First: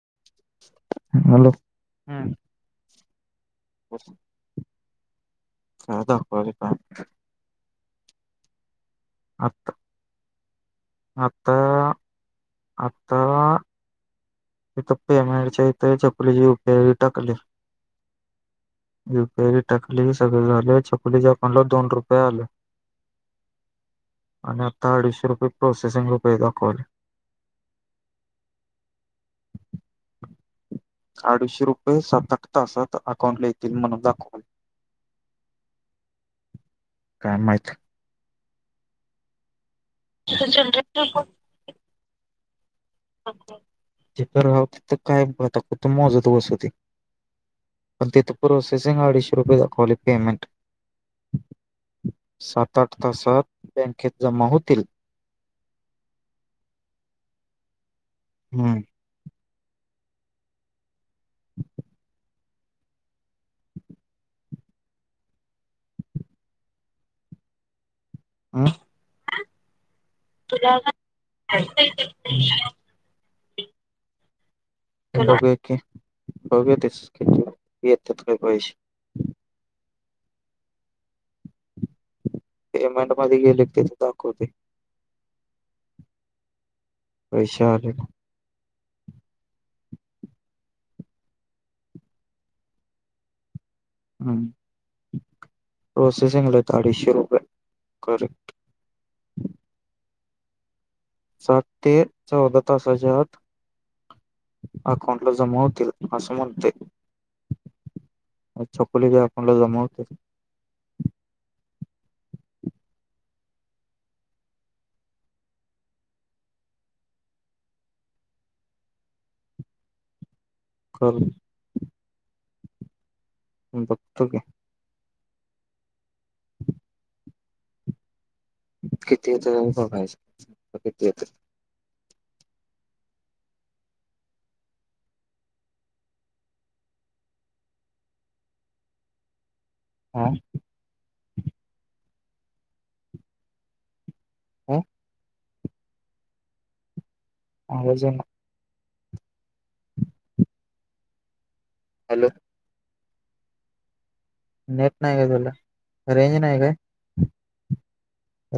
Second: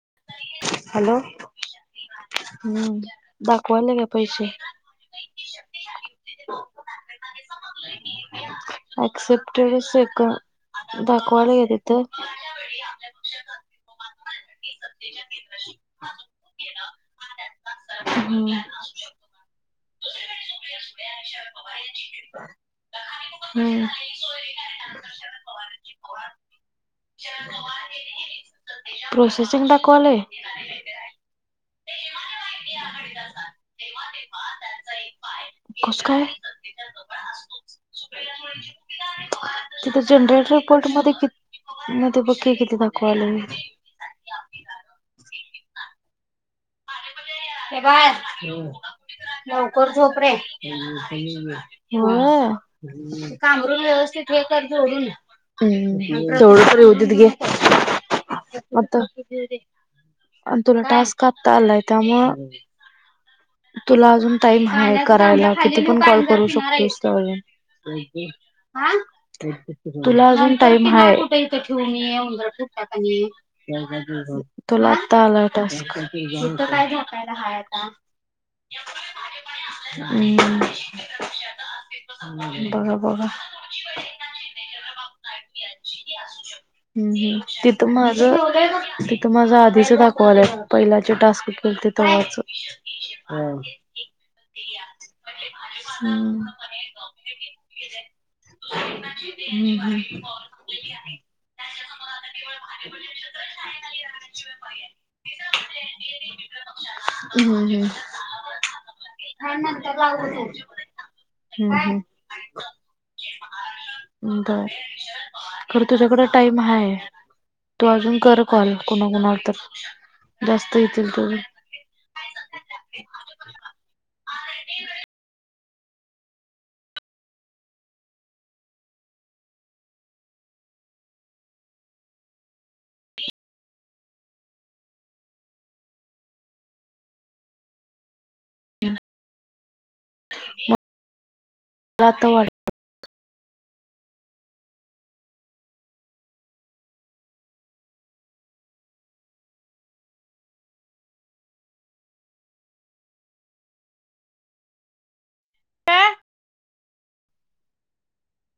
[inaudible] Hello हम्म दाखवायला का पैसे? अ दखले का अक्सेप्टेडस आहे दाखवायला आता गेतथं इथ पेमेंटच्या इथ चकलीची यपी टाकली हम्म टकली सगळे झाले चकलीच्याकणला दोन रुपये आले हम्म. आणि आता अडीचशे रुपये प्रोसेसिंग रुपये दाखवले प्रोसेसिंग ट कले अडीचशे रुपये सात आठ तासात अकाउंटला येतील म्हणून दाखवाल कसं काय माहच तिथे जनरेटर पोलट मध्ये किती बकीे किती दा तिथं राव तिथं काय बता कत मोजत बसवती ते बर रुपये नवकर दाखवले झोपरे पेमेंट हो सात आठ तासात काम बँकेत व्यवस्थित हे जमा होतील करोडून हम्म तोळत ऊतिते हम्म आता तुला टास् कापता आलाय त्या मग हम् तुला अजून टाईम ह करायला किती पण कॉल करू शकतोस अे हा तुला अजून त म्हू इथ ठेऊ म आहे उर खूप टाकाणी आहे तुला आत्ता बघूया आलाट की बघूया तेच किती हा येतात काय पैसे आणि पेमेंट बरोबर मध्ये गेले की तिथे दाखवते हम्म हम् पैसे तिथं आले माझं तिथं माझ आधीच दाखवालं पहिल्याचे टास्क के तेथच प्रोसेसिंगला आहेत अडीचशे रुपये करेक्ट [inaudible] सात ते चौदा [inaudible] तासाच्या आत अकाउंटला जमा होतील असं [inaudible] म्हणते होम् चकोलीच्या का अकाउंटला जमा नंतर होतील हम्म हम्म् तर खर तुझ्याकडं टाइम आहे तू अजून कर कॉल कुणाकुणावर तर जास्त येतील कर तु [inaudible] बघतक किती येतय किती येत ह हा मला त वाट हो अज हॅलो नेट नाही काला रेंज नाही काय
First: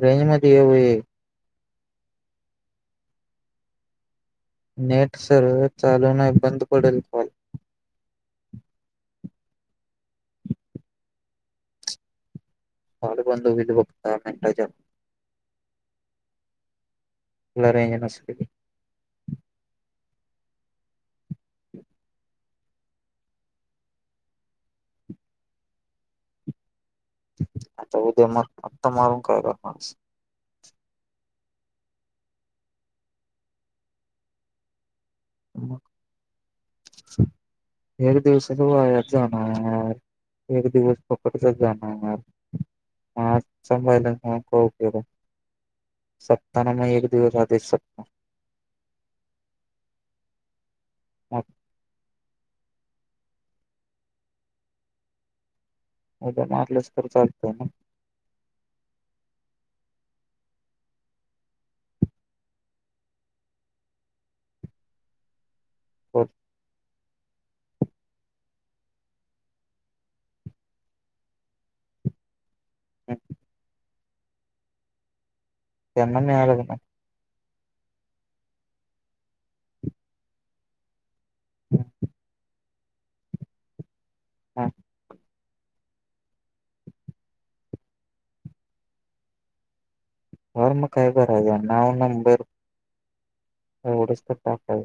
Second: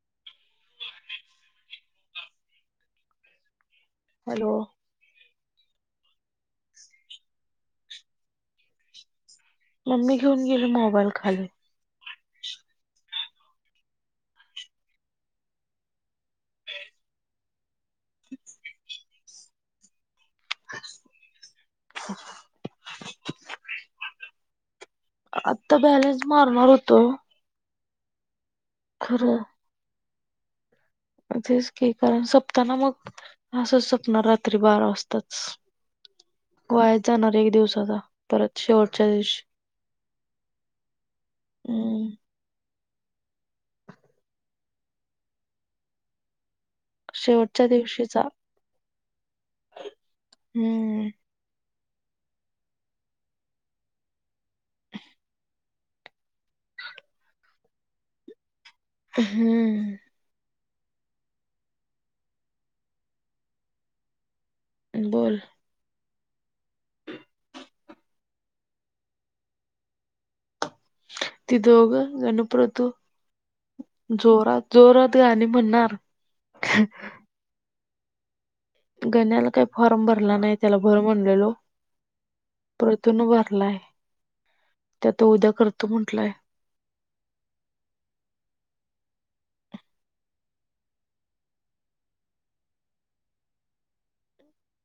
रेंज मध्ये येऊय हॅलो नेट सर्व चालू नाही बंद पडेल कॉल मम्मी घेऊन गेले मोबाईल खाली पाल बंधू विधभक्त मिटाज लरे यां नासाठीली [inaudible] आता बॅलेन्स मारणार होतो आता उद्या मार आता मारून काय खरं का करणारस तेच क कारण सपताना मग असंच सपणार रात्री बारा वाजता मग एक दिवसाचा एक दिवसत परत तर शेवटच्या वयाच जाण दिवशी एक दिवस प फसत जा हम्म आहे या प त्यांना म एक दिवस शेवटच्या आदश शकतो दिवशीचा हम्म अच उद मारलंच तर चालत ना हम्म बोल होर त दोघ गणपतू जोरात जोरात गाणी म्हणणार त्यांना मिळालं का गन्याला काही फॉर्म भरला नाही त्याला भर म्हणलेलो नाही परतून भारलाय हा त्यात उद्या करतो म्हटलाय होर मग काय करायच नाव नंबर एवढंच तर ह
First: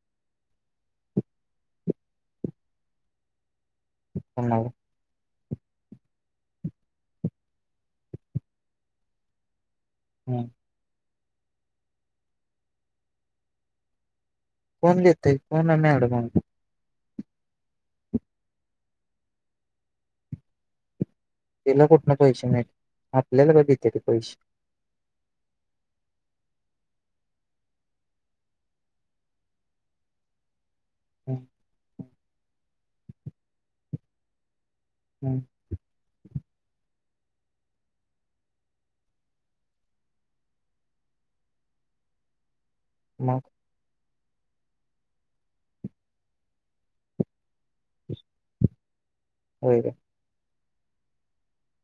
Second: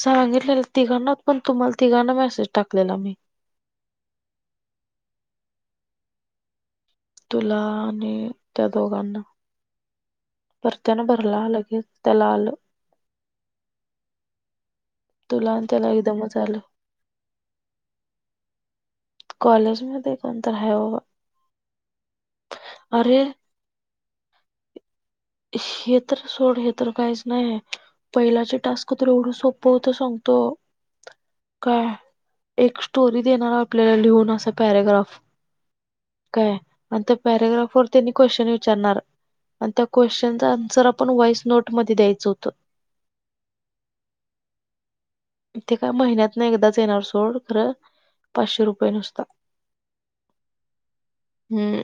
सांगितलेलं तिघांना पण तुम्हाला तिघांना मेसेज टाकलेला मी वा तुला आणि त्या दो काण हम्म परतन ब तलालग तलाल कोण देतय तुला आणि कोण आहे त्याला मॅडम एकदमच आल कॉलेज मध्ये कोणत ह तिला कुठन पैसे नाही आपल्याला बेत पैसे हे तर सोड हे तर काहीच नाही आहे पहिलाचे टास्क तु एवढं सोपं होत सांग तो हम्म काय एक स्टोरी देणार आपल्याला लिहून असं पॅराग्राफ हम्म काय अ पॅराग्राफ वरतीनी क्वेशचन विचारणार अ क्वेश्चनचा आन्सर आपण व्हॉइस नोट म द्यायचं होतं म. [inaudible] ते काय महिन्यात ना एकदाच येणार सोड खरं पाचशे रुपये नुसता. होय काय? [inaudible] हम्.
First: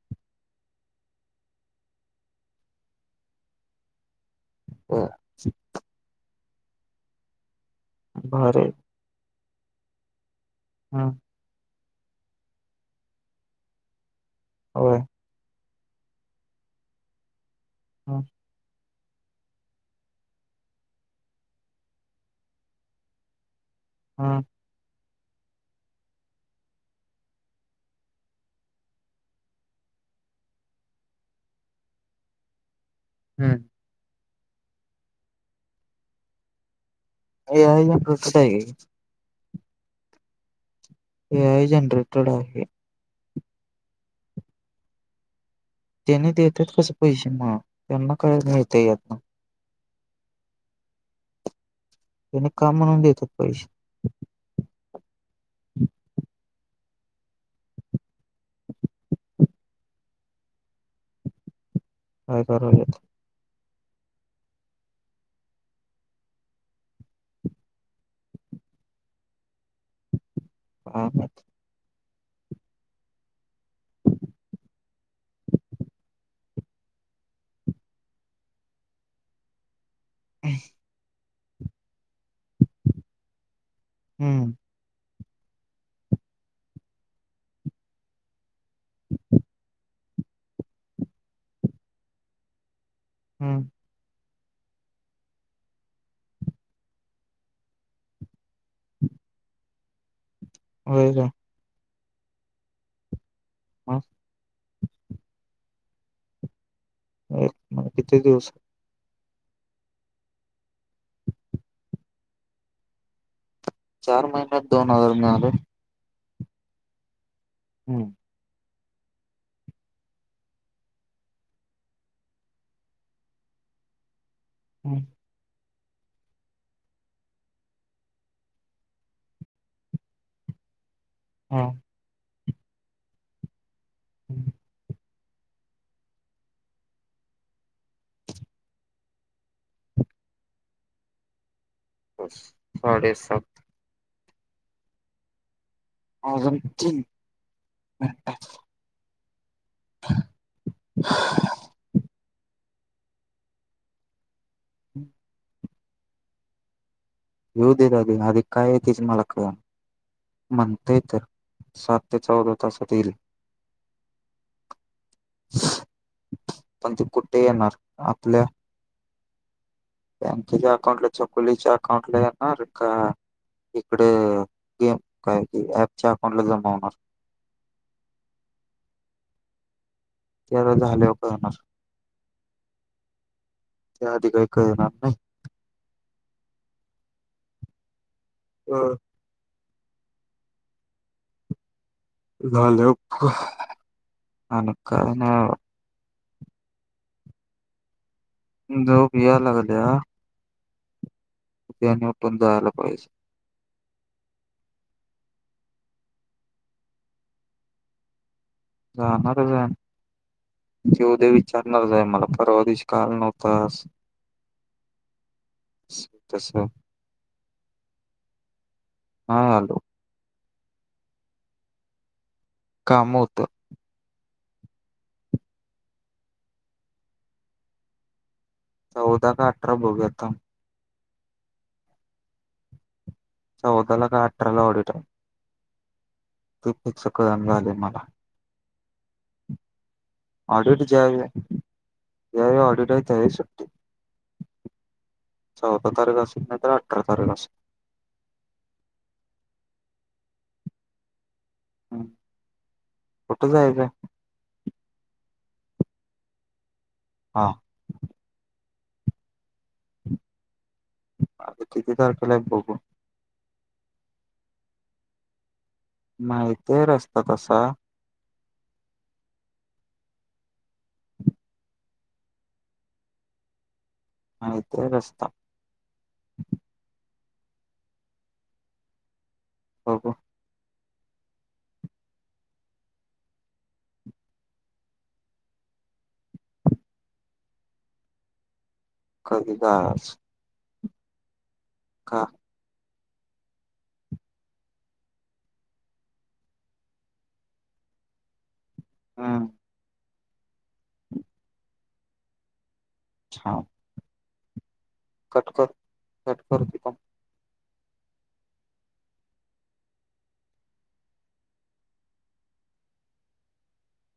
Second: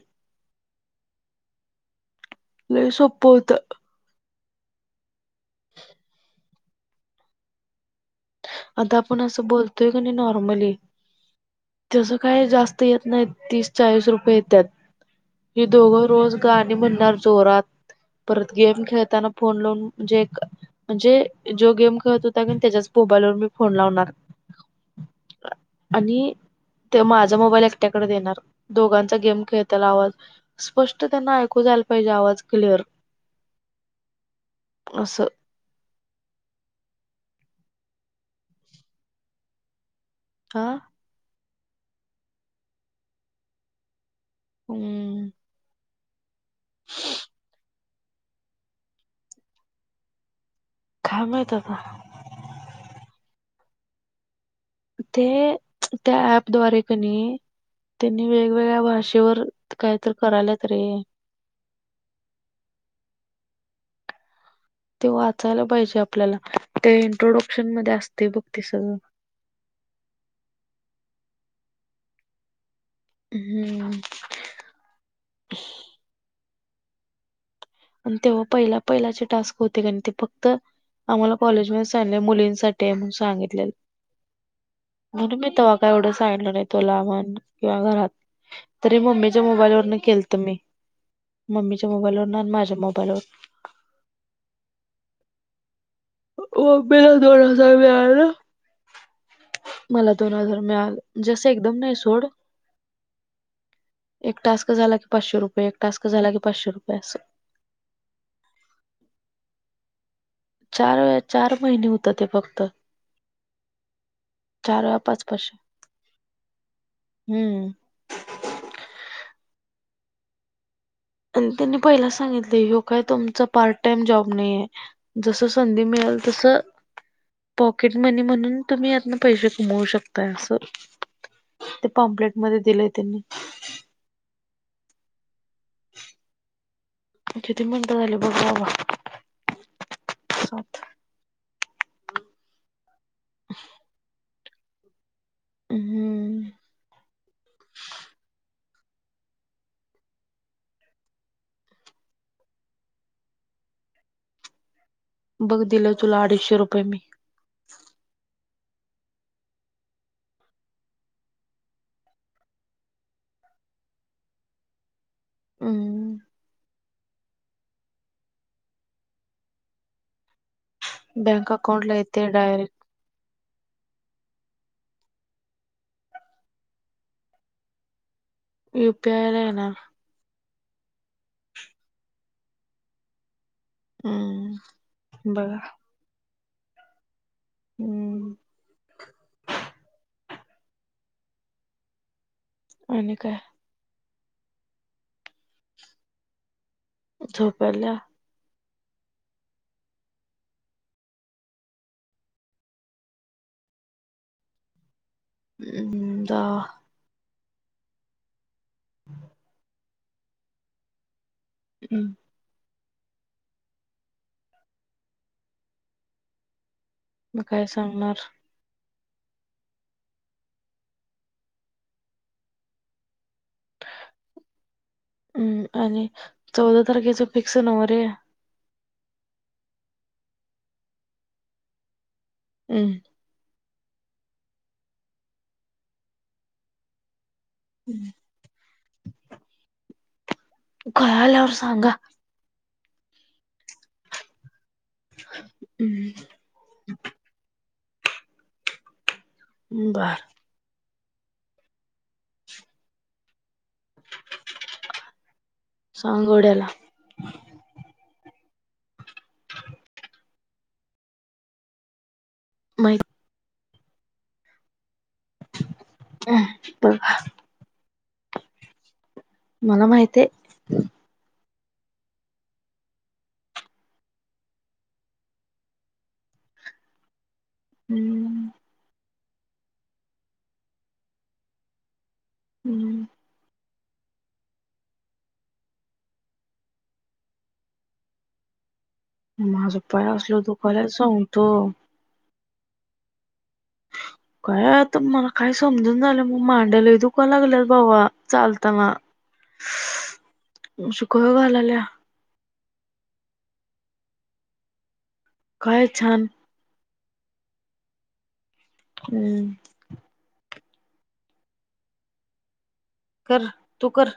लई सोप होत. ह. भारी आता आपण असं बोलतोय क नाही नॉर्मली हम्म तस काही जास्त येत नाही तीस चाळीस रुपये येत्यात. होय हि दोघं रोज गाणी म्हणणार जोरात हा परत गेम खेळ फोन लाून म्हणे म्हणजे जो गेम खेळत होता कनी त्याच्याच मोबाईलवर फोन लावणार. हा आणि ते माझा मोबाईल एकट्याकडे देणार दोघांचा गेम खेळतायला आवाज स्पष्ट त्यांना ऐकू जा यला पाहिजे आवाज क्लीअर. हम्म. असं [inaudible] ए आय नेमक कसं आहे हे? हा. ए आय जनरेटड आहे. हम्म. त्यांनी देतात कसे पैसे म त्यांना काय मिळतंय ह्यातन? काय माहित आता? त्याने काम म्हणून देतात पैसे. ते त्या ॲप द्वारे कनी त्यांनी वेगवेगळ्या भाषेवर काहीतर करायलयात रे होय बरोबर. ते वाचायला पाहिजे आपल्याला ते इंट्रोडक्शन मध्ये असतंय बघ ते सगळं. [inaudible] हा, हा. हम्म. [inaudible] आणि तेव्हा पहिला पहिलाचे टास्क होते कणी ते फक्त आम्हाला कॉलेजवेळेस त्यांनी मुलींसाठी आहे म्हणून सांगितलेलं. हम्म [inaudible] म्हणून मी तेव्हा काय एवढं सांगितलं नाही तुला म्हण किंवा घरात. तरी मम्मीच्या मोबाईल वरन केलत मी मम्मीच्या मोबाईल वरन आणि माझ्या मोबाईल हम्म वरन. [unintelligible] ओंबिला दोन हजार मिळाल. [inaudible] मला दोन हजार मिळालं होय काय म्हणजे असं एकदम नाही सोड मग [inaudible] एक टास्क झाला की पाचशे रुपये एक टास्क झाला की पाचशे रुपये. असं एक म्ह किती दिवस? चार, चार महिने होत ते फक्त. चार महिन्यात चार दोन वेळा हजार पाच मिळाल होय? पाचशे हम्म. [inaudible] आणि त्यांनी पहिलाच सांगितलं हो काय तुमचा पार्ट टाइम जॉब नाहीये. हम्म जस संधी मिळेल तस पॉकेट मनी म्हणून तुम्ही यातन पैसे कमवू शकताय असं. हा ते पोम्प्लेट मध्ये दिलंय त्यांनी. हम्म. किती मिनिट झाली बघ बाबा. [inaudible] सात. बस साडे सात. हम्म अजून तीन मिनिट आहेत. [inaudible] बघ दिलं तुला अडीचशे रुपये मी. येऊ द्या आधी मला काय हाय तेच कळना. म्हणते तर सात ते चौदा तासात येईल. हम्म पण ते कुठे येणार? आपल्या बँकेच्या अकाउंटला बँक चकुलीच्या अकाउंटला येते अकाउंटलाणार डायरेक्ट का? इकडे गेम काय अँपच्या अकाउंट ला जमा होणार. [inaudible] युपीआयला येणार. त्याला झाल्यावर कळणार. त्याआधी काही हम्म कळणार नाही. बघा हम्म. हा. आणि झाल्यावर काय आणि कळणार झोप आल्या. झोप यायला लागल्या. उद्या आणि उठून जायला पाहिजे. दहा. जाणारच आहे तेे उद्या विचारणारच आहे हम्म मला परवा दिवशी. का आला नव्हतास तसं. मग काय सांगणार? हा हॅलो. काम होतं. हम्म आणि चौदा तारखेच फिक्स नव रे. चौदा का अठरा बघुया थांब. हम्. चौदा ला का अठराला उडी ते कस कळना झालंय मला. ऑडिट कळाल्यावर ज्यावेळी सांगा ज्यावेळी ऑडिट त्यावेळी सुट्टी. चौदा तारख हम्म असेल नाही तरर अठरा तारखे असेल. बर. हम् कुठ जायचं आहे का? सांगोड्याला. हा. अ किती तारखेला आहे तर केलाय बघू. माहित माहीतेय बघा रस्ता तसा. मला माहितीये. माहितीते रस्ता. हम्म. हो हो. हम्म. कधी माझं पाय जायचं असल दुखाल्यात सांगतो. हा. काय आता मला काय समजून झालं मग मांड्याला दुका लागल्यात बाबा चालत त म हम्म अशी कळ घालायला. हा. कटकर काय छान कट करते प हम्म. कर तू कर.